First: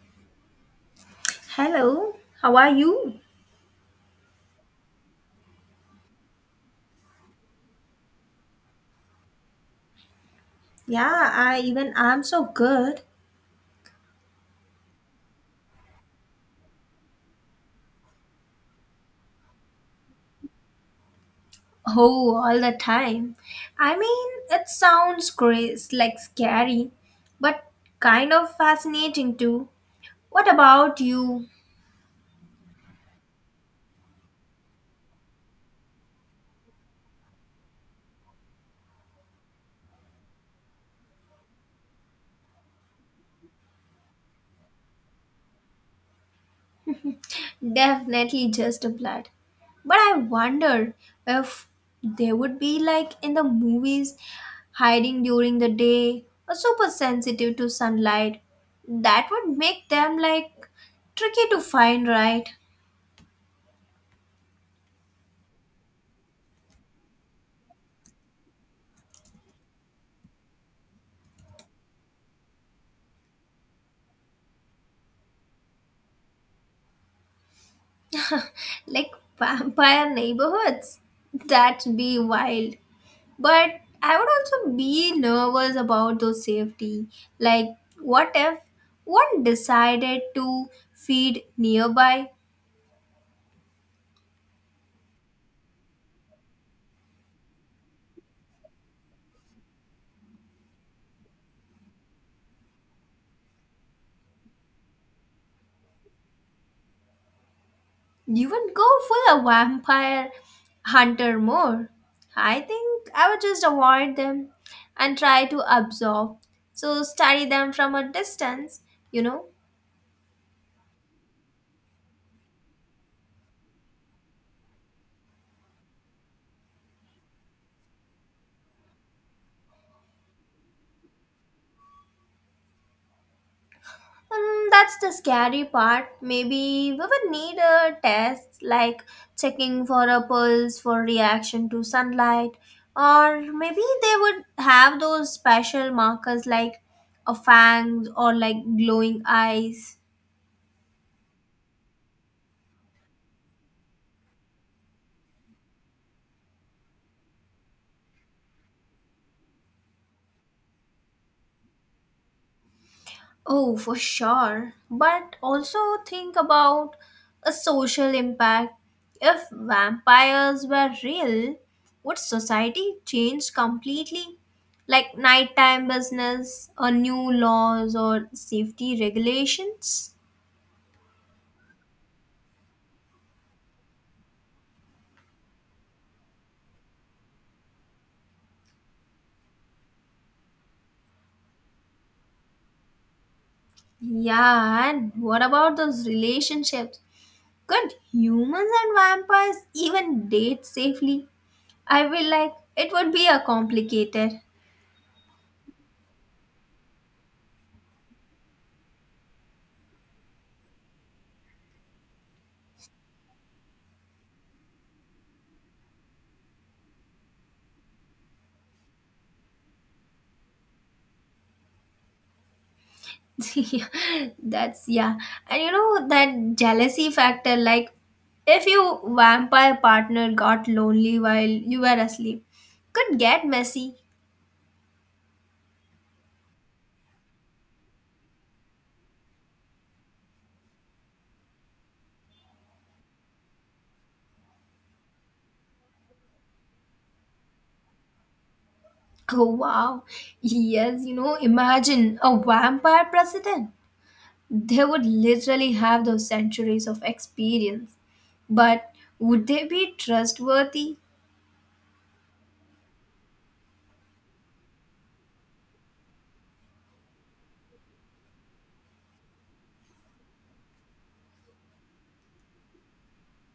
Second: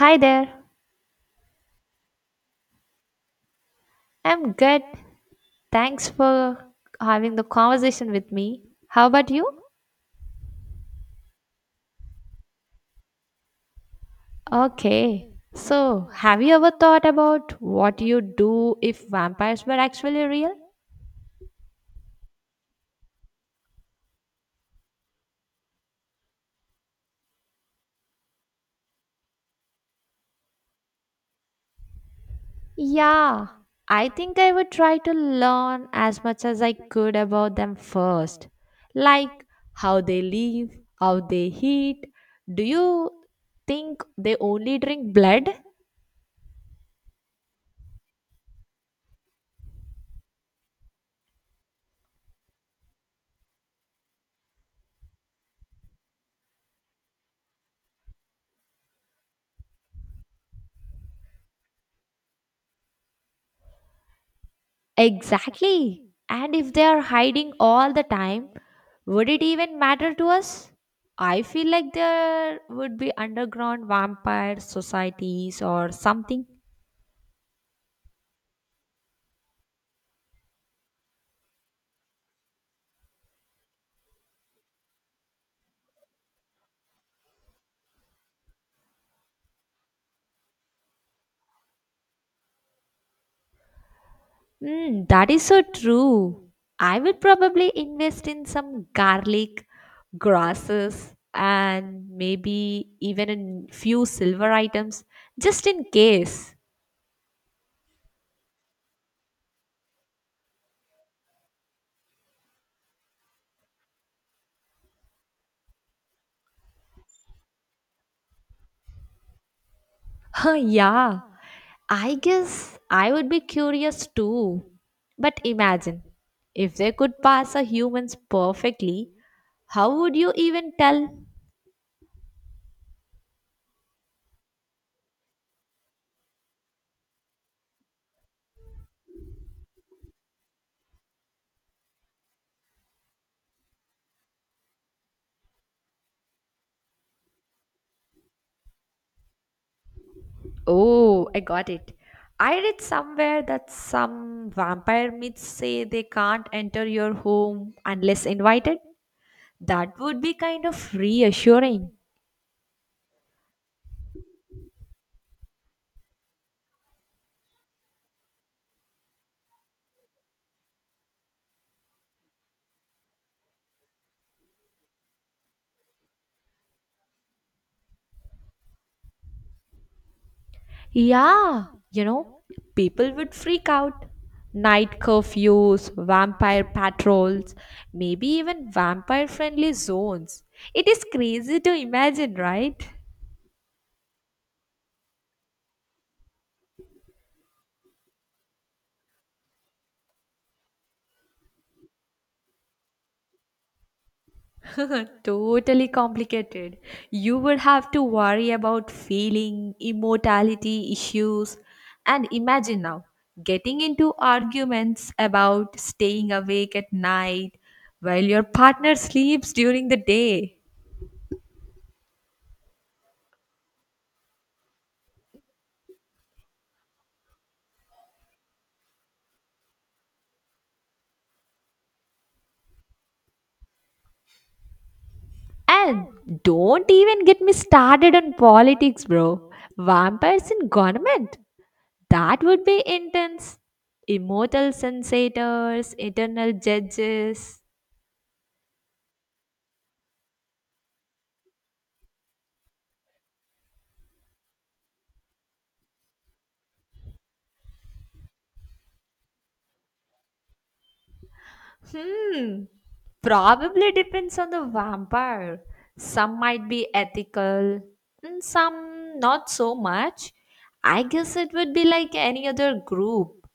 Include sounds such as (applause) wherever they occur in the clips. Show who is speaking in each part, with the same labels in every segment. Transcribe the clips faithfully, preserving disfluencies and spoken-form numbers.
Speaker 1: Hi there.
Speaker 2: Hello, how are you?
Speaker 1: I'm good. Thanks for having the conversation with me. How about you?
Speaker 2: Yeah, I even I'm so good.
Speaker 1: Okay. So, have you ever thought about what you'd do if vampires were actually real?
Speaker 2: Oh, all the time. I mean, it sounds great, like scary, but kind of fascinating too. What about you?
Speaker 1: Yeah, I think I would try to learn as much as I could about them first. Like how they live, how they eat. Do you think they only drink blood?
Speaker 2: Definitely just a blood. But I wonder if they would be like in the movies, hiding during the day or super sensitive to sunlight. That would make them like tricky to find, right?
Speaker 1: Exactly. And if they are hiding all the time, would it even matter to us? I feel like there would be underground vampire societies or something.
Speaker 2: Like vampire neighborhoods, that would be wild, but I would also be nervous about those safety, like what if one decided to feed nearby.
Speaker 1: Mm, that is so true. I would probably invest in some garlic, grasses, and maybe even a few silver items just in case. (laughs)
Speaker 2: You would go full a vampire hunter more. I think I would just avoid them and try to absorb, so study them from a distance, you know
Speaker 1: Huh, yeah. I guess I would be curious too. But imagine, if they could pass a humans perfectly, how would you even tell?
Speaker 2: And that's the scary part. Maybe we would need a test like checking for a pulse for reaction to sunlight, or maybe they would have those special markers like a fangs or like glowing eyes.
Speaker 1: Oh, I got it. I read somewhere that some vampire myths say they can't enter your home unless invited. That would be kind of reassuring.
Speaker 2: Oh, for sure. But also think about a social impact. If vampires were real, would society change completely? Like nighttime business, or new laws, or safety regulations?
Speaker 1: Yeah, you know, people would freak out. Night curfews, vampire patrols, maybe even vampire friendly zones. It is crazy to imagine, right?
Speaker 2: Yeah, and what about those relationships? Could humans and vampires even date safely? I feel like it would be a complicated.
Speaker 1: Totally complicated. You would have to worry about feeling, immortality issues, and imagine now getting into arguments about staying awake at night while your partner sleeps during the day.
Speaker 2: (laughs) Yeah, that's yeah. And you know that jealousy factor, like if your vampire partner got lonely while you were asleep, could get messy. (laughs)
Speaker 1: And don't even get me started on politics, bro. Vampires in government. That would be intense. Immortal sensators, eternal judges.
Speaker 2: Oh wow. Yes, you know, imagine a vampire president. They would literally have those centuries of experience. But would they be trustworthy?
Speaker 1: Hmm. Probably depends on the vampire. Some might be ethical, and some not so much. I guess it would be like any other group,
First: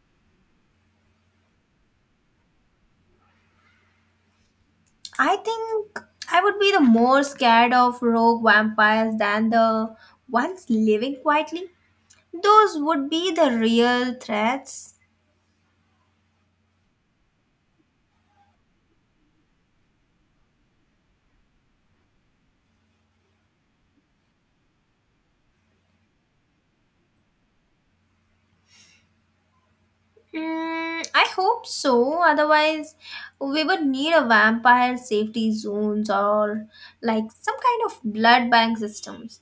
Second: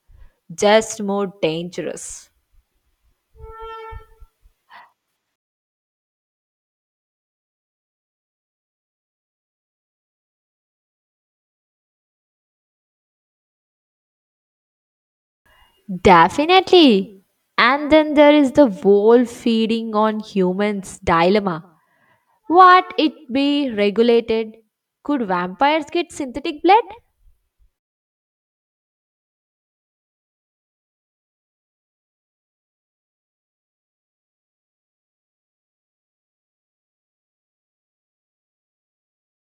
Speaker 1: just more dangerous.
Speaker 2: I think I would be the more scared of rogue vampires than the ones living quietly. Those would be the real threats.
Speaker 1: Definitely. And then there is the whole feeding on humans dilemma. What it be regulated? Could vampires get synthetic blood?
Speaker 2: Mm, I hope so. Otherwise, we would need a vampire safety zones or like some kind of blood bank systems.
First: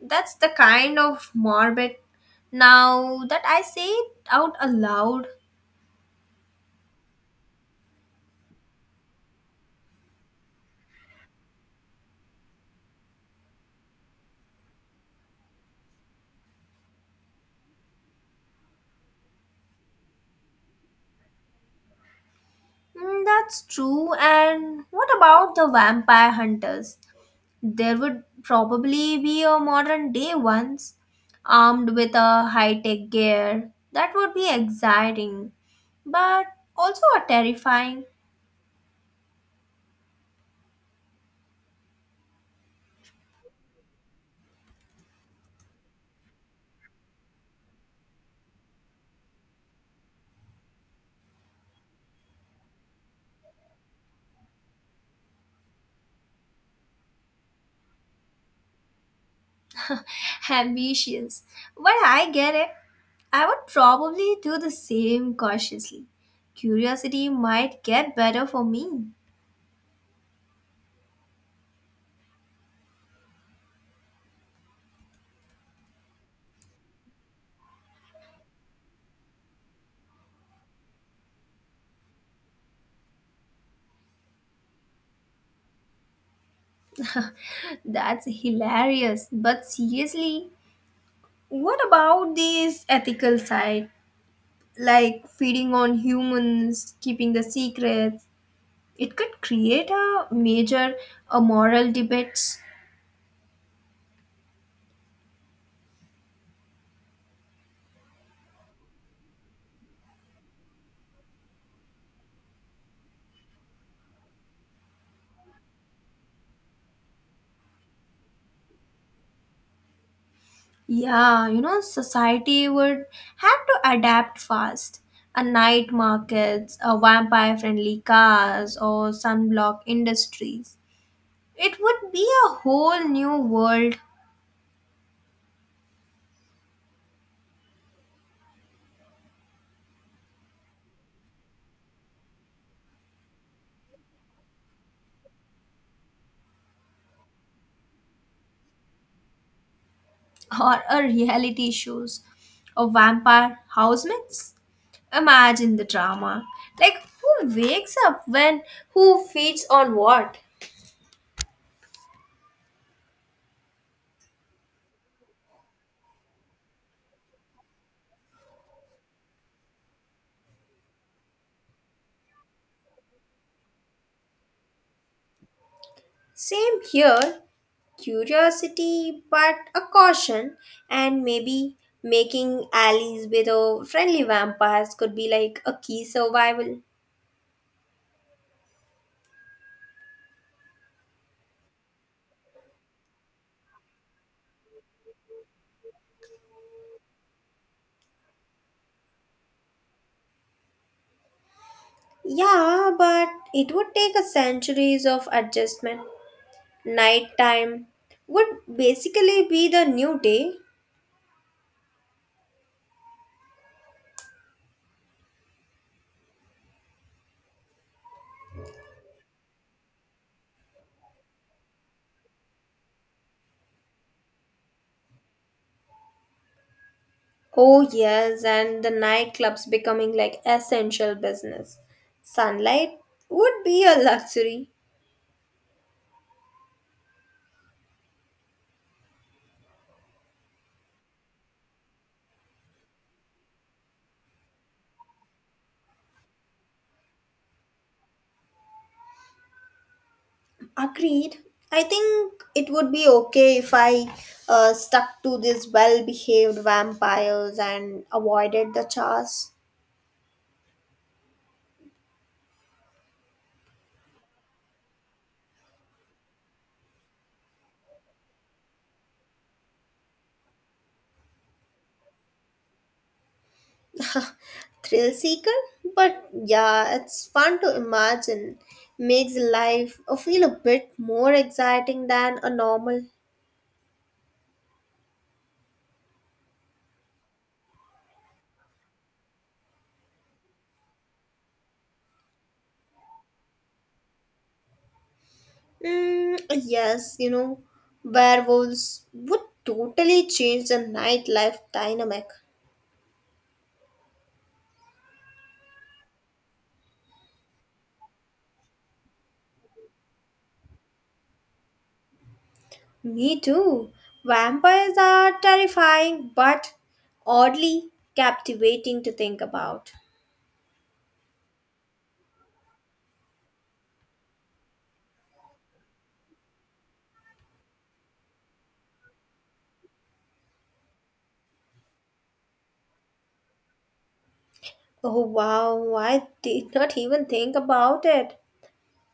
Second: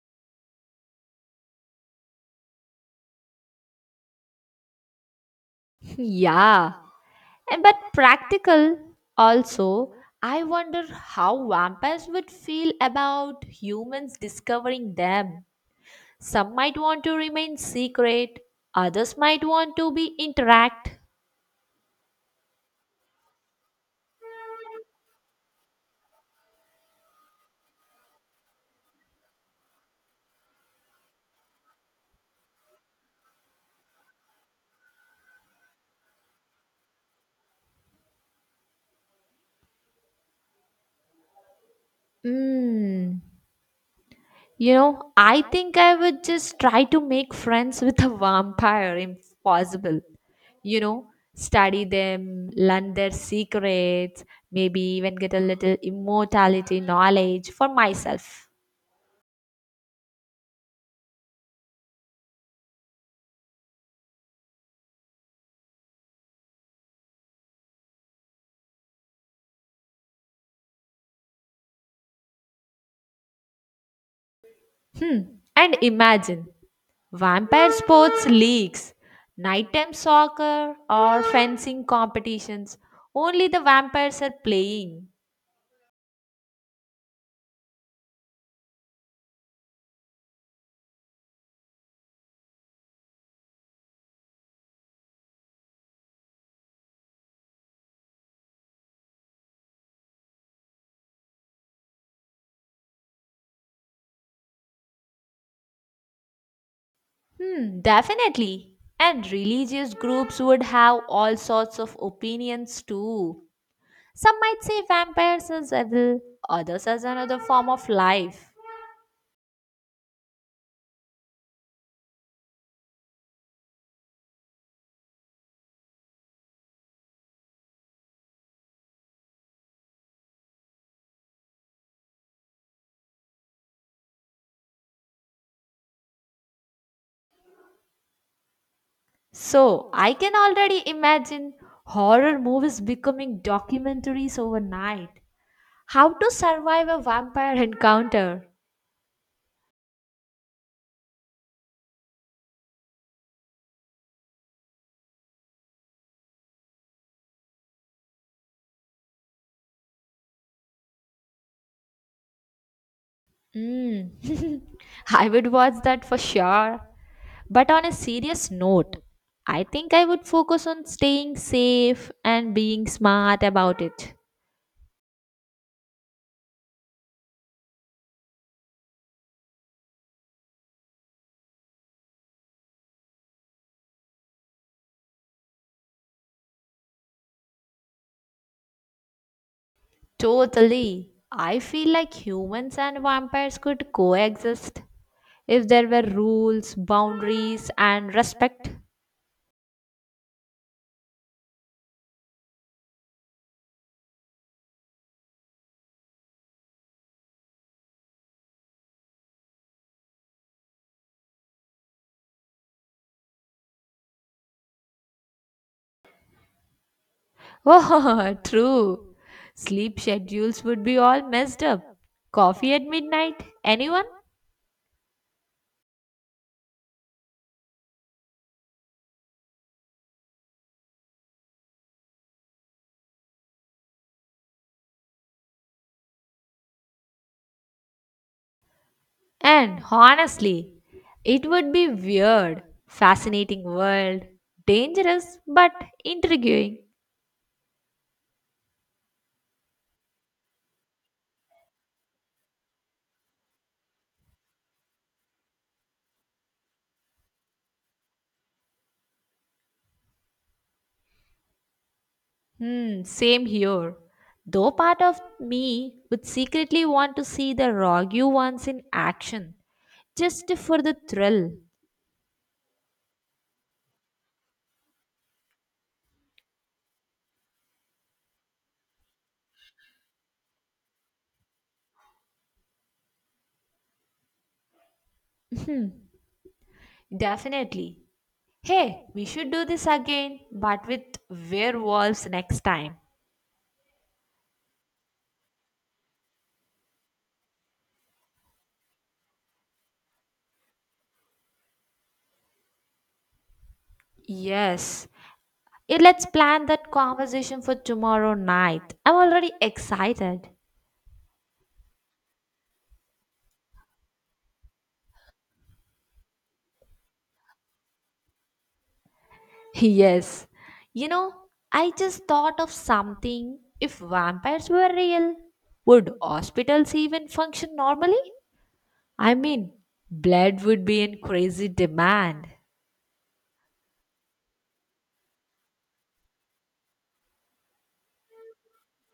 Speaker 2: That's the kind of morbid. Now that I say it out aloud,
Speaker 1: (laughs) Yeah. And but practical also. I wonder how vampires would feel about humans discovering them. Some might want to remain secret, others might want to be interact.
Speaker 2: mm, that's true. And what about the vampire hunters? There would probably be a modern day ones, armed with a high tech gear. That would be exciting, but also a terrifying.
Speaker 1: Hmm. You know, I think I would just try to make friends with a vampire if possible. You know, study them, learn their secrets, maybe even get a little immortality knowledge for myself.
Speaker 2: (laughs) Ambitious. But I get it. I would probably do the same cautiously. Curiosity might get better for me.
Speaker 1: Hmm. And imagine vampire sports leagues, nighttime soccer, or fencing competitions. Only the vampires are playing.
Speaker 2: (laughs) That's hilarious. But seriously, what about this ethical side? Like feeding on humans, keeping the secret, it could create a major uh, moral debates.
Speaker 1: Hmm, definitely. And religious groups would have all sorts of opinions too. Some might say vampires as evil, others as another form of life.
Speaker 2: Yeah, you know society would have to adapt fast. A night markets, a vampire friendly cars or sunblock industries, it would be a whole new world.
Speaker 1: So, I can already imagine horror movies becoming documentaries overnight. How to survive a vampire encounter.
Speaker 2: (laughs) Or a reality shows, a vampire housemates, imagine the drama, like who wakes up when, who feeds on what.
Speaker 1: Mm. (laughs) I would watch that for sure. But on a serious note, I think I would focus on staying safe and being smart about it.
Speaker 2: Same here, curiosity but a caution, and maybe making allies with a friendly vampires could be like a key survival.
Speaker 1: Totally. I feel like humans and vampires could coexist if there were rules, boundaries, and respect.
Speaker 2: Yeah, but it would take a centuries of adjustment. Nighttime would basically be the new day.
Speaker 1: Oh, (laughs) true. Sleep schedules would be all messed up. Coffee at midnight? Anyone?
Speaker 2: Oh yes, and the nightclubs becoming like essential business. Sunlight would be a luxury.
Speaker 1: And honestly, it would be weird, fascinating world, dangerous but intriguing.
Speaker 2: Agreed. I think it would be okay if I uh, stuck to these well behaved vampires and avoided the chas
Speaker 1: Hmm, same here. Though part of me would secretly want to see the Rogue ones in action, just for the thrill.
Speaker 2: thrill seeker. But yeah, it's fun to imagine. Makes life uh, feel a bit more exciting than a normal.
Speaker 1: Definitely. Hey, we should do this again, but with werewolves next time.
Speaker 2: Mm, yes, you know, werewolves would totally change the nightlife dynamic.
Speaker 1: Yes. Eh, let's plan that conversation for tomorrow night. I'm already excited.
Speaker 2: Me too. Vampires are terrifying, but oddly captivating to think
Speaker 1: (laughs)
Speaker 2: about.
Speaker 1: Yes. You know, I just thought of something. If vampires were real, would hospitals even function normally? I mean, blood would be in crazy demand.
Speaker 2: Oh wow, I did not even think about it.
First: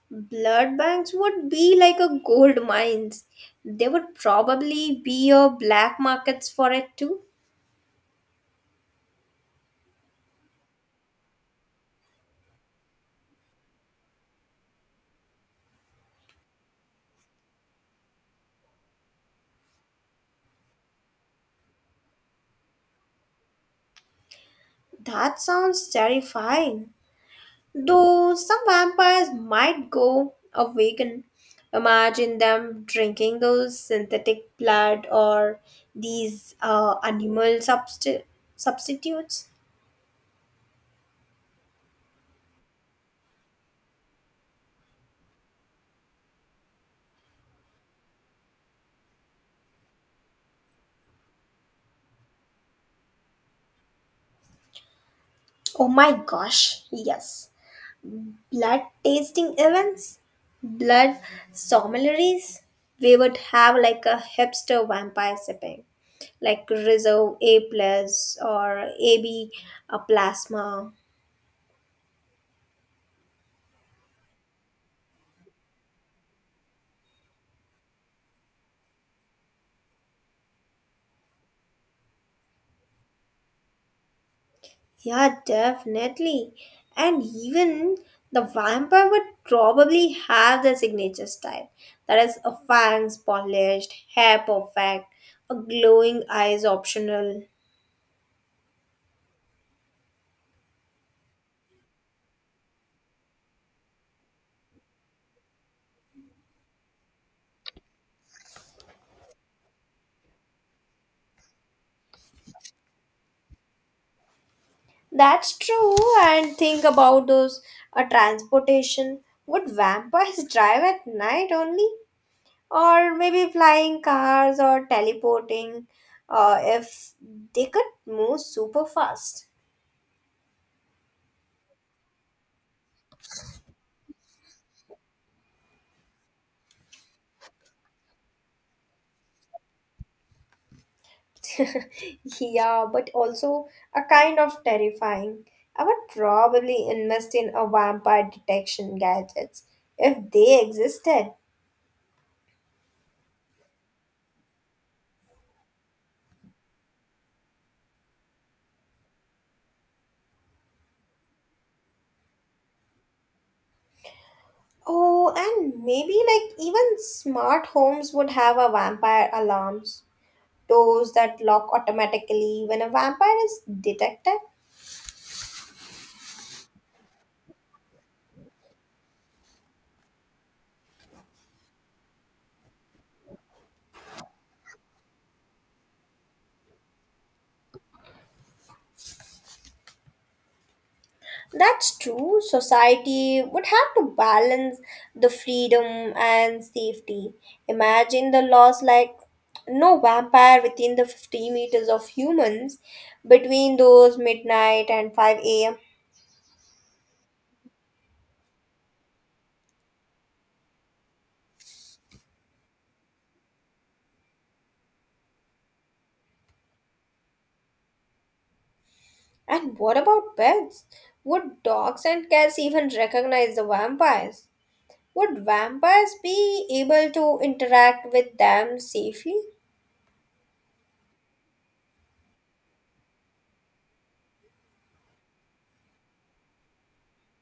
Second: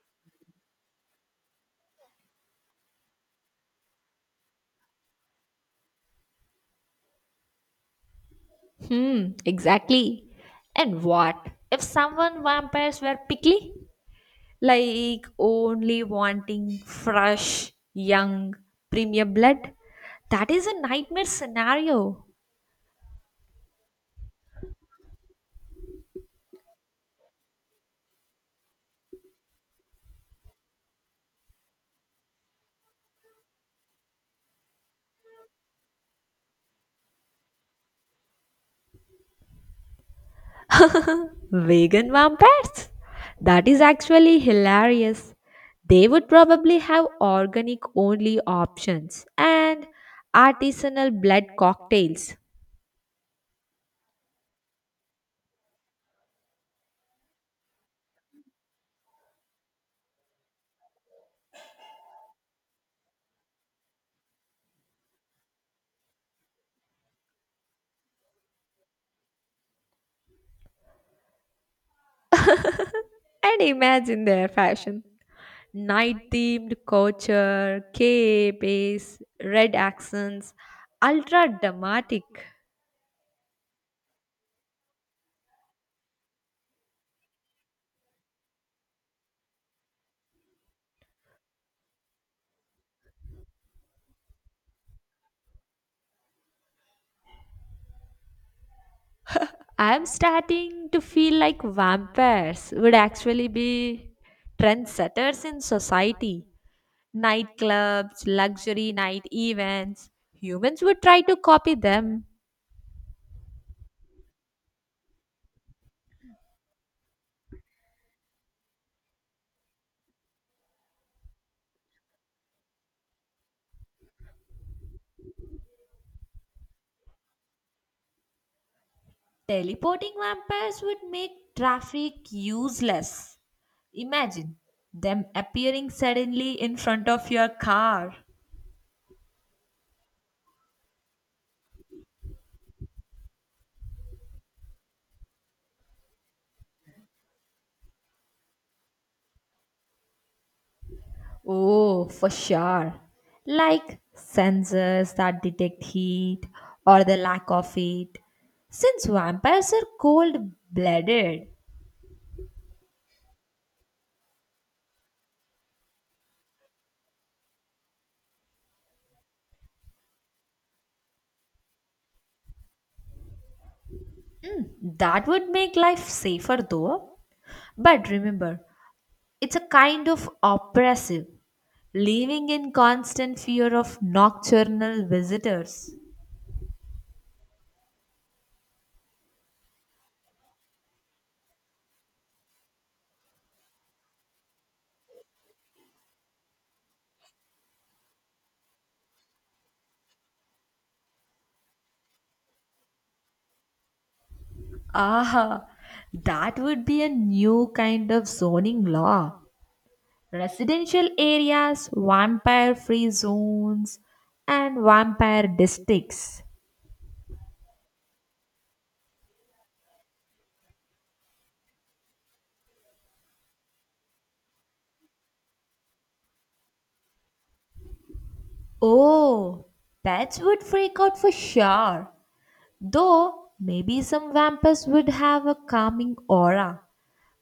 Speaker 2: Blood banks would be like a gold mines. There would probably be a black markets for it too.
Speaker 1: Hmm, exactly. And what if someone vampires were picky? Like only wanting fresh, young, premium blood? That is a nightmare scenario.
Speaker 2: That sounds terrifying. Though some vampires might go a vegan, imagine them drinking those synthetic blood or these uh, animal substi- substitutes.
Speaker 1: Vegan vampires? That is actually hilarious. They would probably have organic only options and artisanal blood cocktails.
Speaker 2: Oh my gosh, yes. Blood tasting events, blood sommeliers. We would have like a hipster vampire sipping, like reserve A plus or A B, a plasma.
Speaker 1: And imagine their fashion. Night themed culture, capes, red accents, ultra dramatic.
Speaker 2: Yeah, definitely. And even the vampire would probably have their signature style. That is a fangs polished, hair perfect, a glowing eyes optional.
Speaker 1: I'm starting to feel like vampires would actually be trendsetters in society. Nightclubs, luxury night events. Humans would try to copy them.
Speaker 2: That's true. And think about those a transportation. Would vampires (laughs) drive at night only? Or maybe flying cars or teleporting, uh, if they could move super fast.
Speaker 1: Teleporting vampires would make traffic useless. Imagine them appearing suddenly in front of your car.
Speaker 2: (laughs) Yeah, but also a kind of terrifying. I would probably invest in a vampire detection gadgets if they existed.
Speaker 1: Oh, for sure. Like sensors that detect heat or the lack of it. Since vampires are cold blooded,
Speaker 2: Oh, and maybe like even smart homes would have a vampire alarms, those that lock automatically when a vampire is detected.
Speaker 1: that would make life safer though. But remember, it's a kind of oppressive, living in constant fear of nocturnal visitors.
Speaker 2: That's true. Society would have to balance the freedom and safety. Imagine the laws like no vampire within the fifty meters of humans between those midnight and 5
Speaker 1: Ah,
Speaker 2: a.m.
Speaker 1: that would be a new kind of zoning law. Residential areas, vampire free zones, and vampire districts.
Speaker 2: And what about pets? Would dogs and cats even recognize the vampires? Would vampires be able to interact with them safely?
Speaker 1: Oh, pets would freak out for sure. Though maybe some vampires would have a calming aura.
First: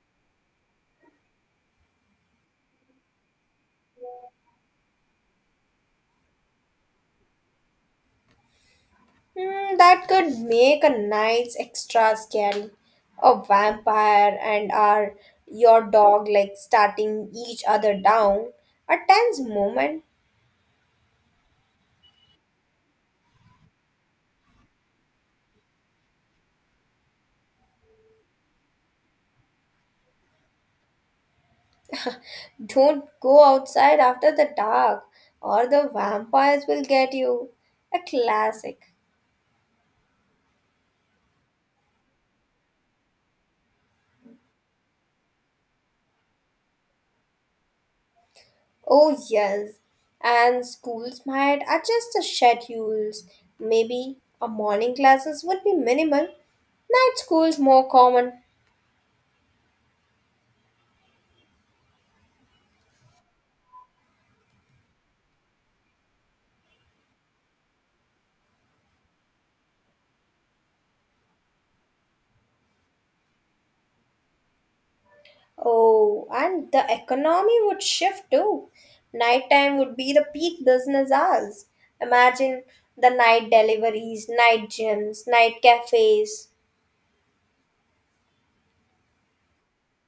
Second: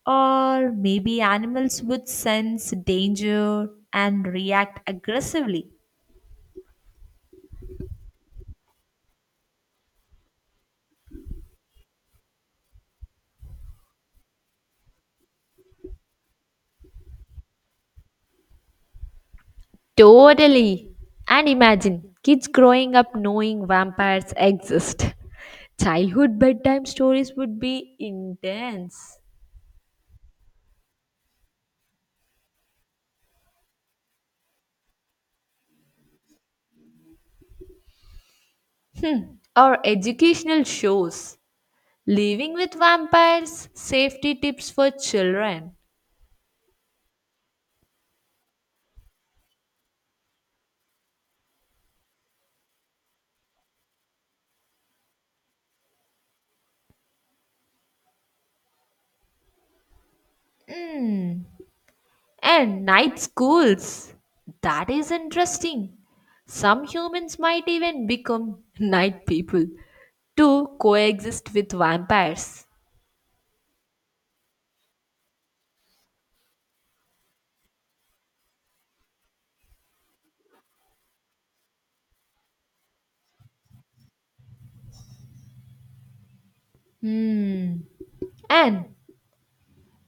Speaker 1: Or maybe animals would sense danger and react aggressively.
Speaker 2: Hmm, that could make a nice extra scary. A vampire and our your dog like starting each other down. A tense moment.
Speaker 1: Totally. And imagine kids growing up knowing vampires exist. (laughs) Childhood bedtime stories would be intense.
Speaker 2: Don't go outside after the dark, or the vampires will get you. A classic.
Speaker 1: Or educational shows. Living with vampires, safety tips for children.
Speaker 2: Oh yes. And schools might adjust the schedules. Maybe a morning classes would be minimal. Night schools more common.
Speaker 1: And night schools. That is interesting. Some humans might even become (laughs) night people to coexist with vampires.
Speaker 2: Oh, and the economy would shift too. Nighttime would be the peak business hours. Imagine the night deliveries, night gyms, night cafes.
Speaker 1: Hmm. And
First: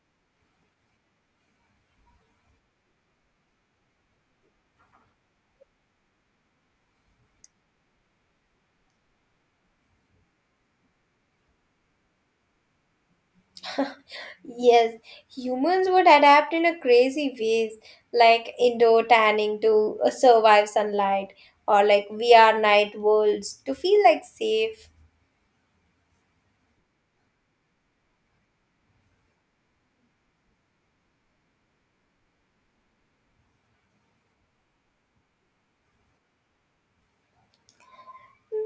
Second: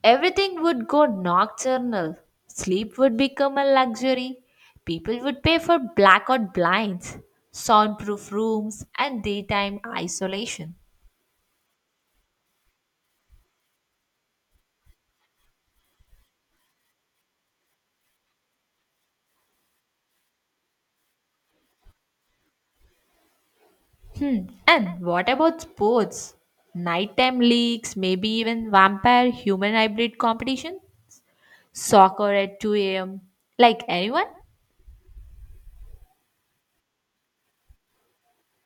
Speaker 1: everything would go nocturnal. Sleep would become a luxury. People would pay for blackout blinds, soundproof rooms, and daytime isolation.
Speaker 2: Yes, humans would adapt in a crazy ways, like indoor tanning to uh, survive sunlight, or like V R night worlds to feel like
Speaker 1: And
Speaker 2: safe.
Speaker 1: what about sports? Nighttime leagues, maybe even vampire human hybrid competition? Soccer at two a m? Like anyone?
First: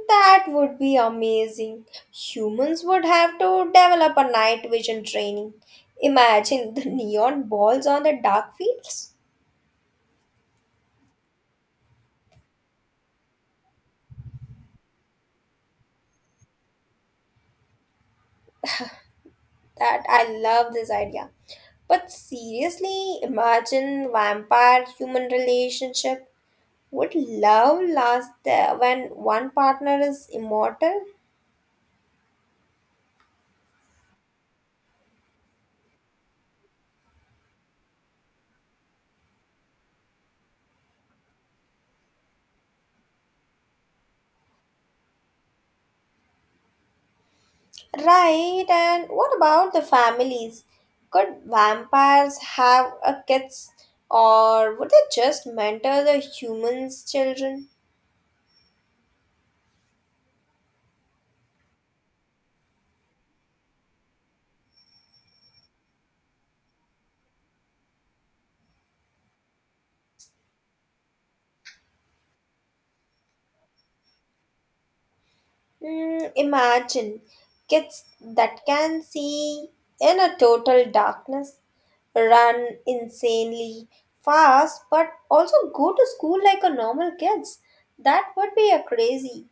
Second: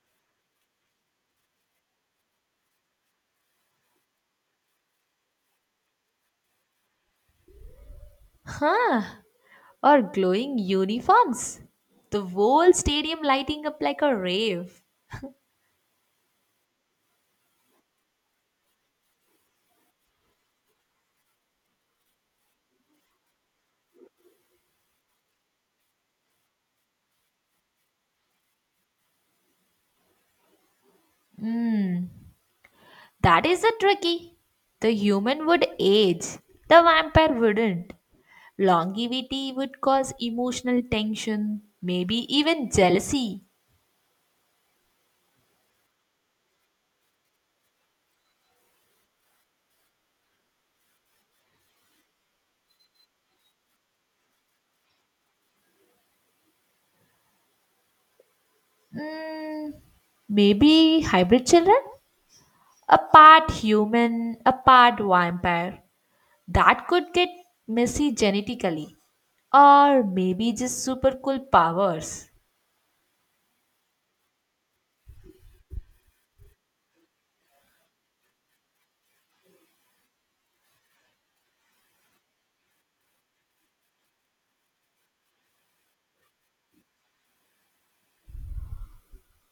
Speaker 2: That would be amazing. Humans would have to develop a night vision training. Imagine the (laughs) neon balls on the dark
Speaker 1: Huh?
Speaker 2: fields.
Speaker 1: Or glowing uniforms? The whole stadium lighting up like a rave.
Speaker 2: That I love this idea. But seriously, imagine vampire human relationship. Would love last there when one partner is immortal?
Speaker 1: That is the tricky. The human would age, the vampire wouldn't. Longevity would cause emotional tension, maybe even jealousy.
Speaker 2: Right, and what about the families? Could vampires have a kids or would they just mentor the humans' children?
Speaker 1: Mm, maybe hybrid children? A part human, a part vampire. That could get messy genetically, or maybe just super cool powers.
Speaker 2: Mm, imagine kids that can see in a total darkness, run insanely fast, but also go to school like a normal kids. That would be a crazy.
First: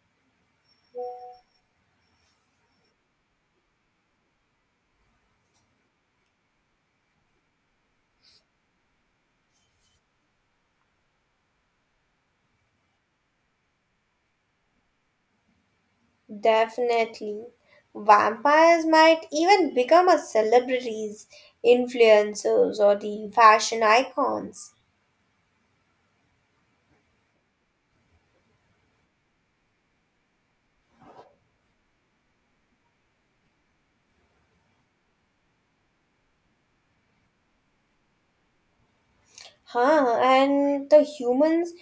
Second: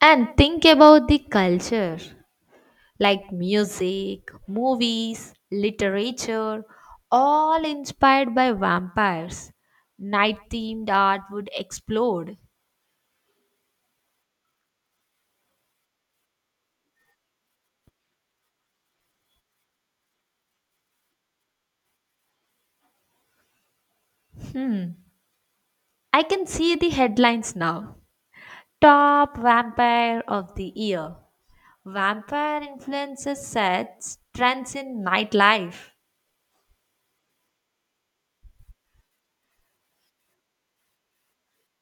Speaker 1: And think about the culture like music, movies, literature, all inspired by vampires. Night themed art would explode.
Speaker 2: Definitely. Vampires might even become a celebrities, influencers, or the fashion icons.
Speaker 1: I can see the headlines now. Top vampire of the year. Vampire influences sets trends in nightlife.
Speaker 2: Huh, and the humans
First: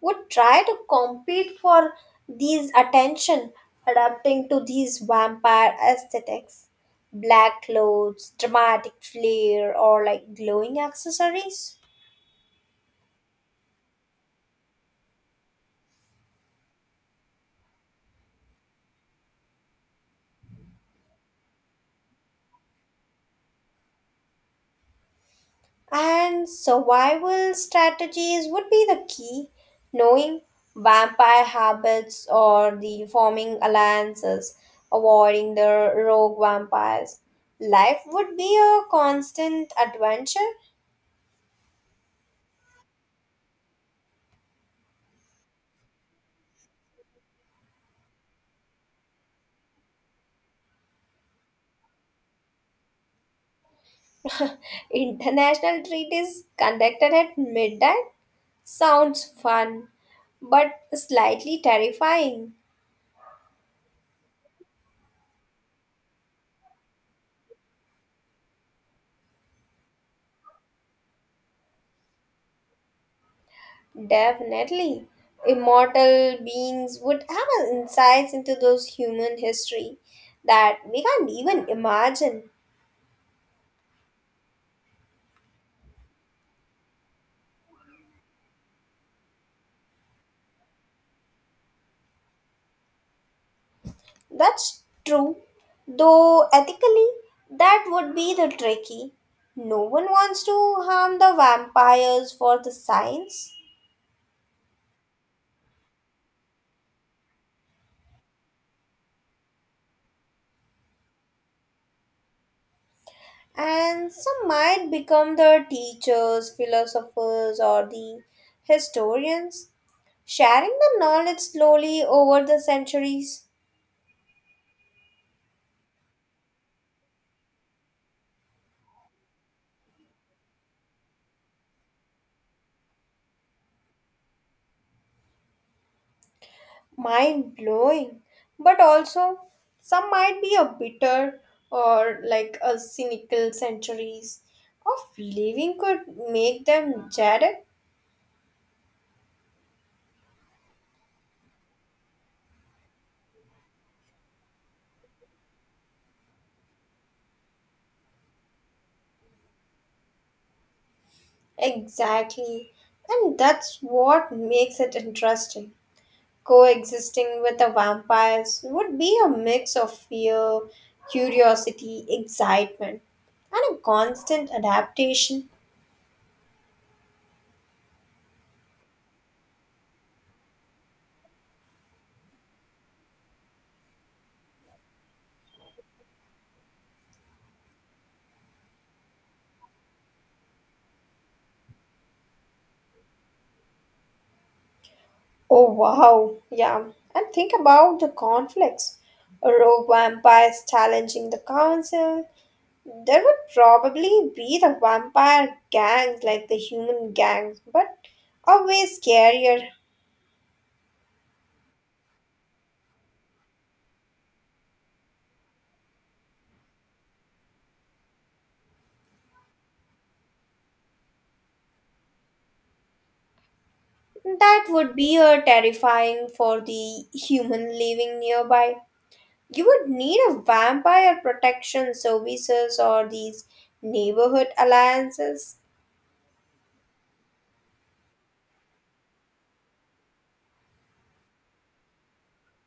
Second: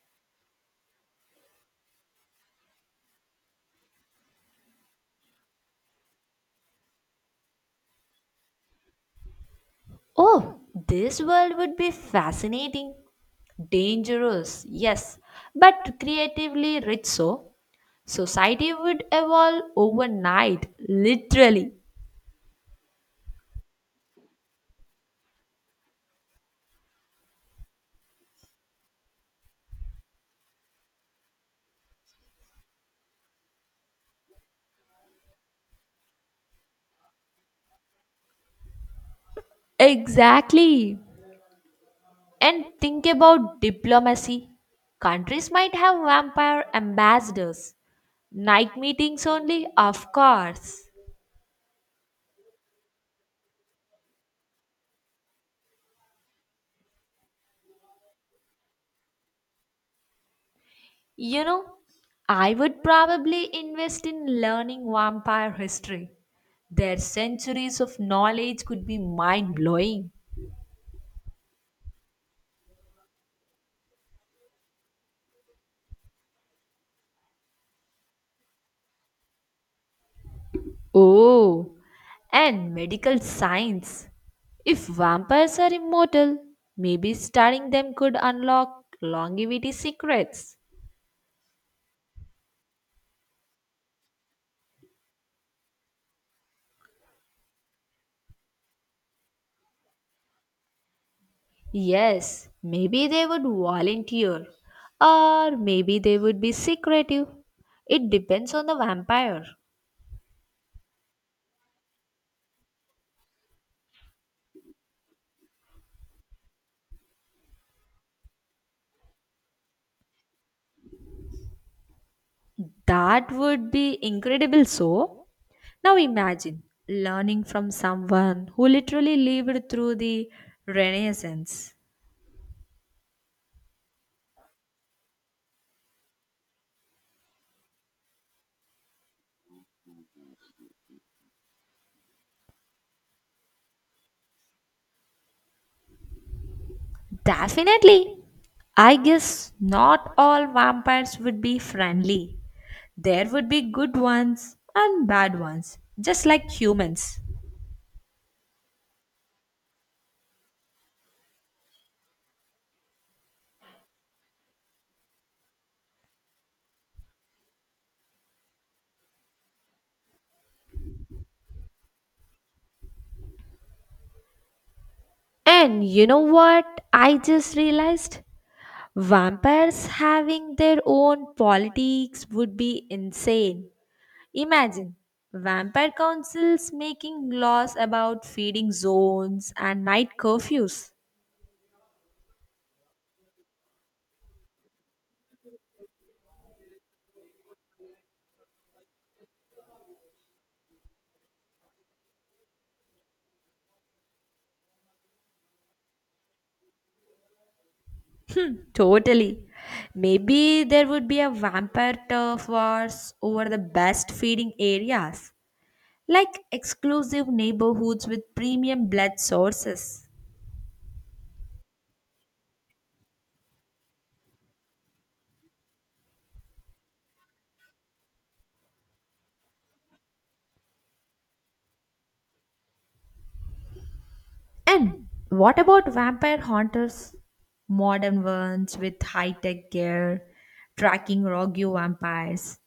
Speaker 2: would try to compete for these attention, adapting to these vampire aesthetics. Black clothes, dramatic flair, or like
Speaker 1: Oh,
Speaker 2: glowing
Speaker 1: this world would
Speaker 2: accessories.
Speaker 1: be fascinating. Dangerous, yes, but creatively rich so. Society would evolve overnight, literally.
Speaker 2: And survival strategies would be the key. Knowing vampire habits or the forming alliances, avoiding the rogue vampires. Life would be a constant adventure.
Speaker 1: Exactly. And think about diplomacy. Countries might have vampire ambassadors. Night meetings only, of course.
Speaker 2: (laughs) International treaties conducted at midnight sounds fun, but
Speaker 1: You
Speaker 2: slightly
Speaker 1: know, I
Speaker 2: terrifying.
Speaker 1: would probably invest in learning vampire history. Their centuries of knowledge could be mind blowing.
Speaker 2: Definitely. Immortal beings would have an insights into those human history that we can't even
Speaker 1: Oh,
Speaker 2: imagine.
Speaker 1: and medical science. If vampires are immortal, maybe studying them could unlock longevity secrets.
Speaker 2: That's true. Though ethically, that would be the tricky. No one wants to harm the vampires
Speaker 1: Yes,
Speaker 2: for the
Speaker 1: maybe they would
Speaker 2: science.
Speaker 1: volunteer, or maybe they would be secretive. It depends on the vampire.
Speaker 2: And some might become the teachers, philosophers, or the historians, sharing the knowledge slowly over the
Speaker 1: That
Speaker 2: centuries.
Speaker 1: would be incredible. So, now imagine learning from someone who literally lived through the Renaissance.
Speaker 2: Mind blowing, but also some might be a bitter or like a cynical. Centuries of living could make them jaded.
Speaker 1: Definitely. I guess not all vampires would be friendly. There would be good ones and bad ones, just like humans.
Speaker 2: Exactly, and that's what makes it interesting. Coexisting with the vampires would be a mix of fear, curiosity, excitement, and a constant adaptation.
Speaker 1: And you know what I just realized? Vampires having their own politics would be insane. Imagine vampire councils making laws about feeding zones and night curfews.
Speaker 2: Oh wow, yeah. And think about the conflicts. A rogue vampires challenging the council. There would probably be the vampire gangs like the human gangs, but always
Speaker 1: Totally.
Speaker 2: scarier.
Speaker 1: Maybe there would be a vampire turf wars over the best feeding areas, like exclusive neighborhoods with premium blood sources.
Speaker 2: That would be a terrifying for the human living nearby. You would need a vampire protection services or these neighborhood
Speaker 1: And
Speaker 2: alliances.
Speaker 1: what about vampire hunters? Modern ones with high tech gear, tracking rogue vampires.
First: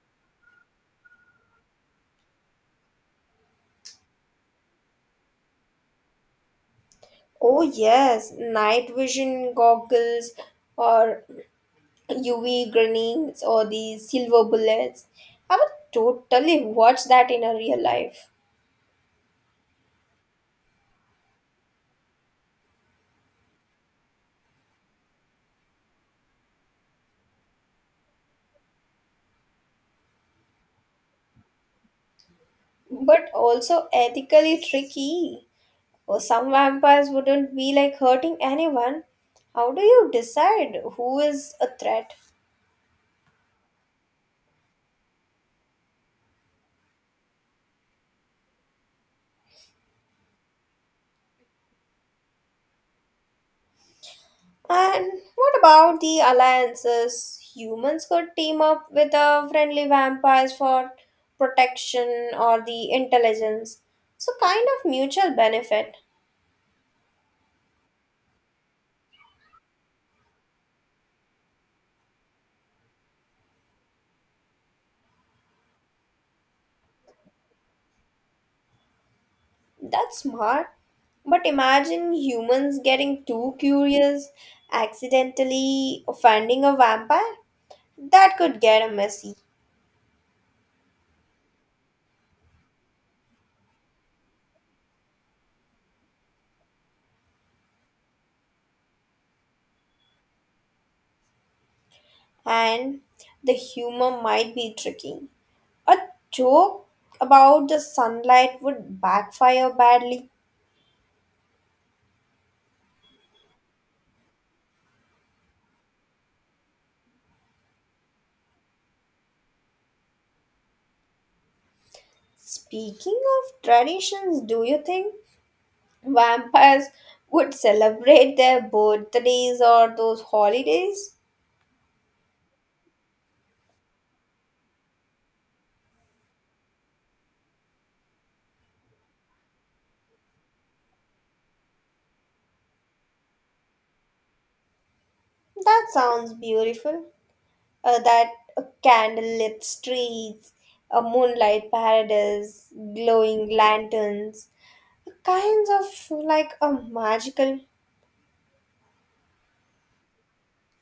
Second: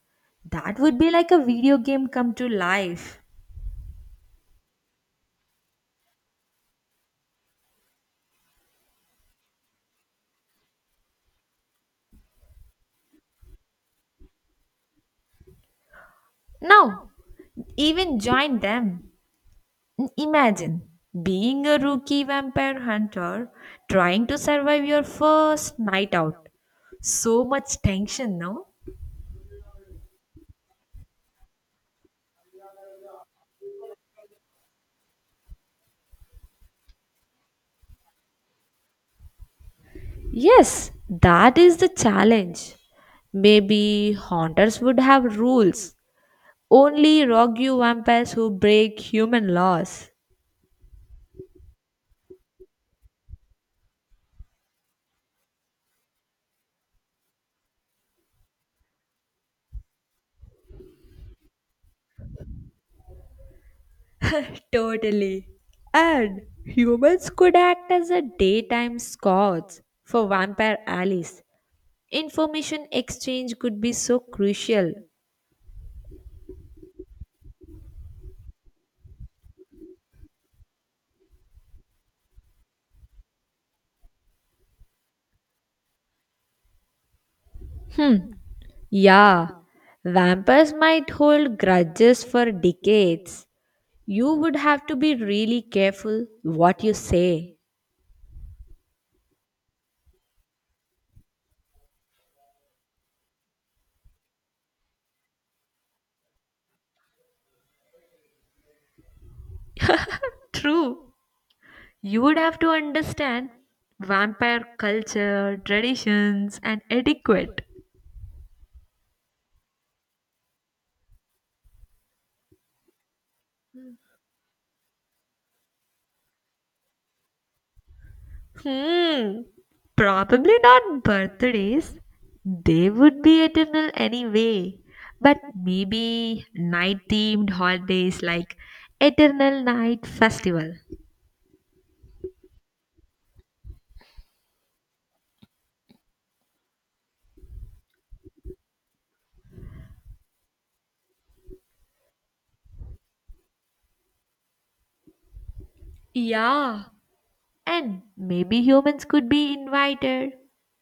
Speaker 1: That would be like a video game come to life.
Speaker 2: Oh yes, night vision goggles or U V grenades or the silver bullets. I would totally watch
Speaker 1: Now,
Speaker 2: that in a real
Speaker 1: even
Speaker 2: life.
Speaker 1: join them. Imagine being a rookie vampire hunter trying to survive your first night out. So much tension, no?
Speaker 2: But also ethically tricky. Or some vampires wouldn't be like hurting anyone. How do you decide
Speaker 1: Yes,
Speaker 2: who is
Speaker 1: that
Speaker 2: a
Speaker 1: is the
Speaker 2: threat?
Speaker 1: challenge. Maybe haunters would have rules. Only rogue you vampires who break human laws.
Speaker 2: And what about the alliances? Humans could team up with the friendly vampires for protection or the intelligence. So kind
Speaker 1: (laughs)
Speaker 2: of mutual
Speaker 1: Totally.
Speaker 2: benefit.
Speaker 1: And humans could act as a daytime scots for vampire alleys. Information exchange could be so crucial.
Speaker 2: That's smart. But imagine humans getting too curious, accidentally offending a vampire. That could get a messy.
Speaker 1: Yeah, vampires might hold grudges for decades. You would have to be really careful what you say.
Speaker 2: And the humor might be tricky. A joke about the sunlight would backfire badly.
Speaker 1: True. You would have to understand vampire culture, traditions, and etiquette.
Speaker 2: Speaking of traditions, do you think vampires would celebrate their
Speaker 1: Hmm.
Speaker 2: birthdays or those
Speaker 1: Probably not
Speaker 2: holidays?
Speaker 1: birthdays. They would be eternal anyway. But maybe night themed holidays like Eternal Night Festival.
Speaker 2: That sounds beautiful. Uh, that uh, candlelit streets, a moonlight paradise, glowing lanterns, kinds of like a
Speaker 1: Yeah.
Speaker 2: magical.
Speaker 1: And maybe humans could be invited.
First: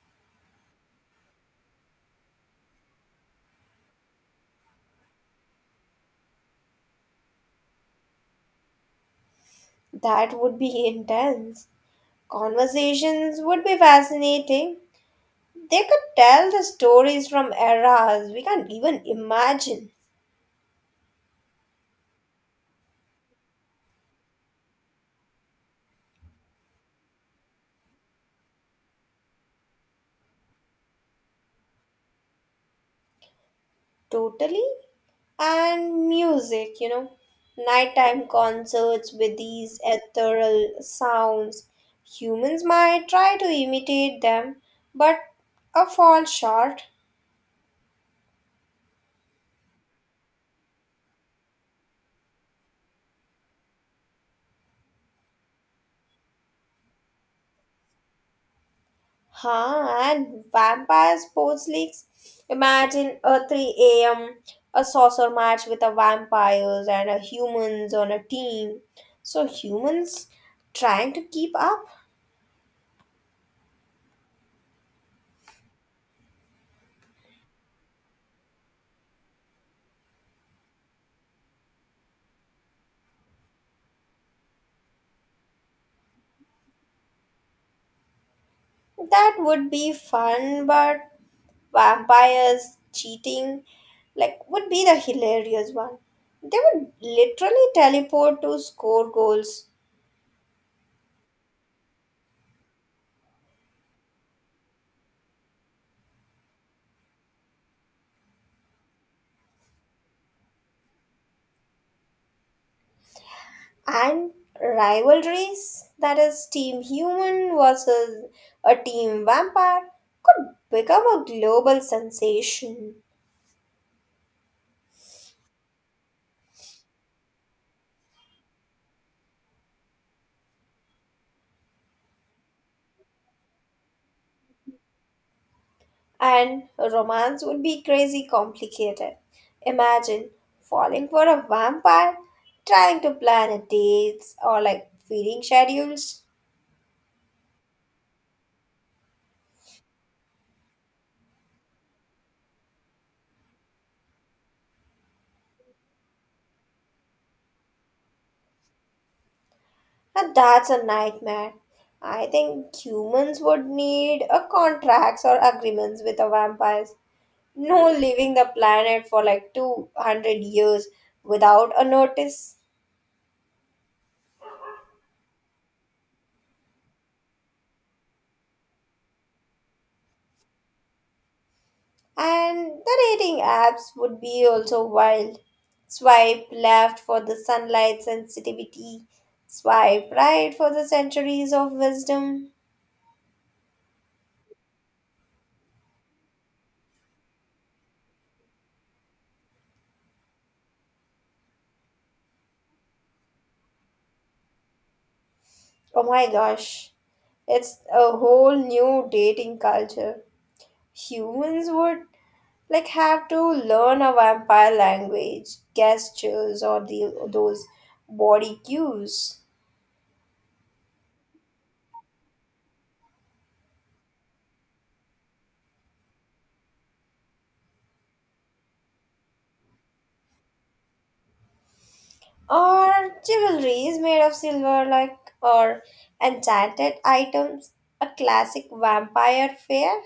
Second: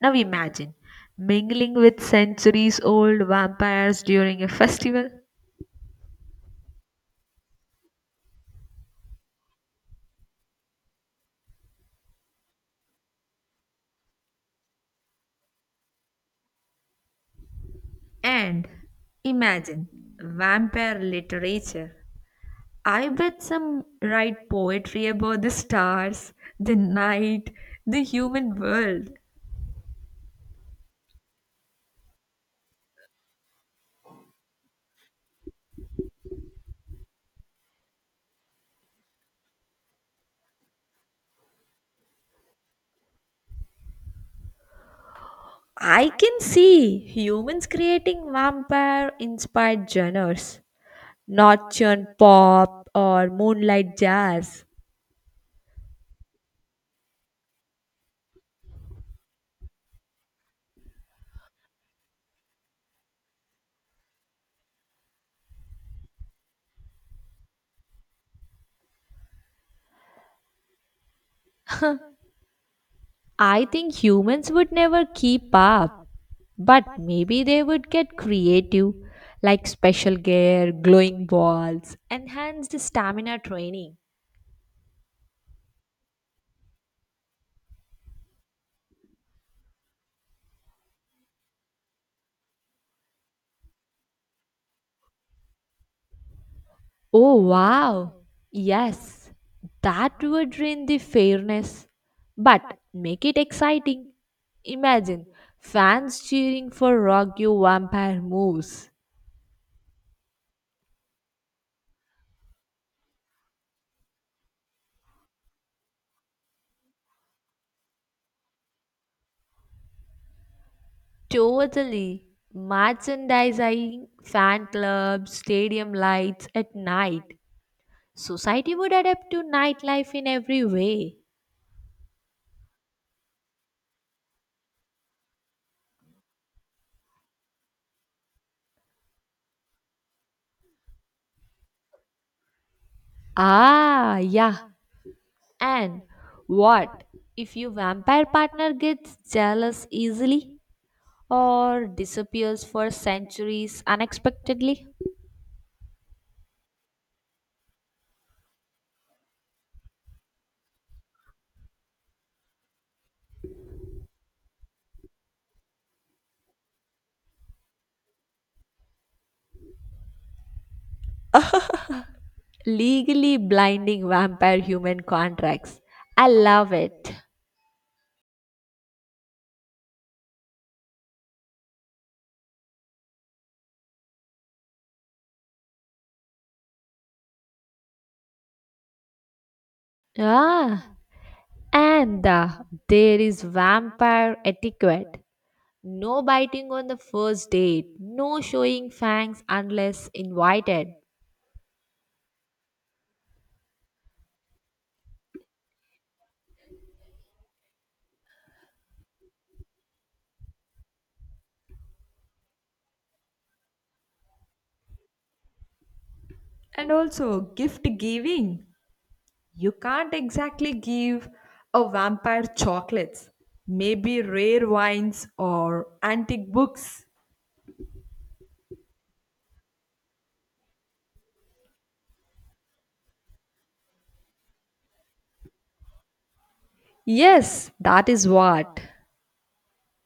Speaker 1: Now imagine mingling with centuries old vampires during a festival.
Speaker 2: That would be (laughs) intense. Conversations would be fascinating. They could tell the stories from eras we
Speaker 1: And
Speaker 2: can't even
Speaker 1: imagine
Speaker 2: imagine.
Speaker 1: vampire literature. I bet some write poetry about the stars, the night, the human world.
Speaker 2: Totally, and music, you know nighttime concerts with these ethereal sounds. Humans might try to imitate them, but a
Speaker 1: I
Speaker 2: fall
Speaker 1: can
Speaker 2: short.
Speaker 1: see humans creating vampire inspired genres, not pop or moonlight jazz.
Speaker 2: Huh, and vampire sports leagues, imagine a three a.m a saucer match with a vampires and a humans on a team, so humans trying to keep up.
Speaker 1: I think humans would never keep up, but maybe they would get creative, like special gear, glowing balls, enhanced stamina training.
Speaker 2: That would be fun, but vampires cheating like would be the hilarious one. They would
Speaker 1: Oh
Speaker 2: literally
Speaker 1: wow!
Speaker 2: teleport to score
Speaker 1: Yes,
Speaker 2: goals.
Speaker 1: that would ruin the fairness, but make it exciting. Imagine fans cheering for Rogue Vampire moves.
Speaker 2: And rivalries, that is team human versus a team vampire, could become a global
Speaker 1: Totally.
Speaker 2: sensation.
Speaker 1: Merchandising, fan clubs, stadium lights at night. Society would adapt to nightlife in every way.
Speaker 2: And romance would be crazy complicated. Imagine falling for a vampire, trying to plan a
Speaker 1: Ah,
Speaker 2: dates or
Speaker 1: yeah.
Speaker 2: like feeding
Speaker 1: And
Speaker 2: schedules.
Speaker 1: what if your vampire partner gets jealous easily, or disappears for centuries unexpectedly?
Speaker 2: And that's a nightmare. I think humans would need a contracts or agreements with the vampires. No leaving the planet for like two hundred years without a notice.
Speaker 1: Legally blinding vampire human contracts. I love it.
Speaker 2: And the dating apps would be also wild. Swipe left for the sunlight sensitivity. Swipe right for the
Speaker 1: Ah,
Speaker 2: centuries of
Speaker 1: and
Speaker 2: wisdom.
Speaker 1: uh, there is vampire etiquette. No biting on the first date, no showing fangs unless invited.
Speaker 2: Oh my gosh. It's a whole new dating culture. Humans would like have to learn a vampire language, gestures, or
Speaker 1: And
Speaker 2: the,
Speaker 1: also,
Speaker 2: those
Speaker 1: gift
Speaker 2: body
Speaker 1: giving.
Speaker 2: cues,
Speaker 1: You can't exactly give a vampire chocolates, maybe rare wines or antique books.
Speaker 2: or jewelry is made of silver, like or enchanted
Speaker 1: Yes,
Speaker 2: items.
Speaker 1: that
Speaker 2: A
Speaker 1: is
Speaker 2: classic
Speaker 1: what.
Speaker 2: vampire fair.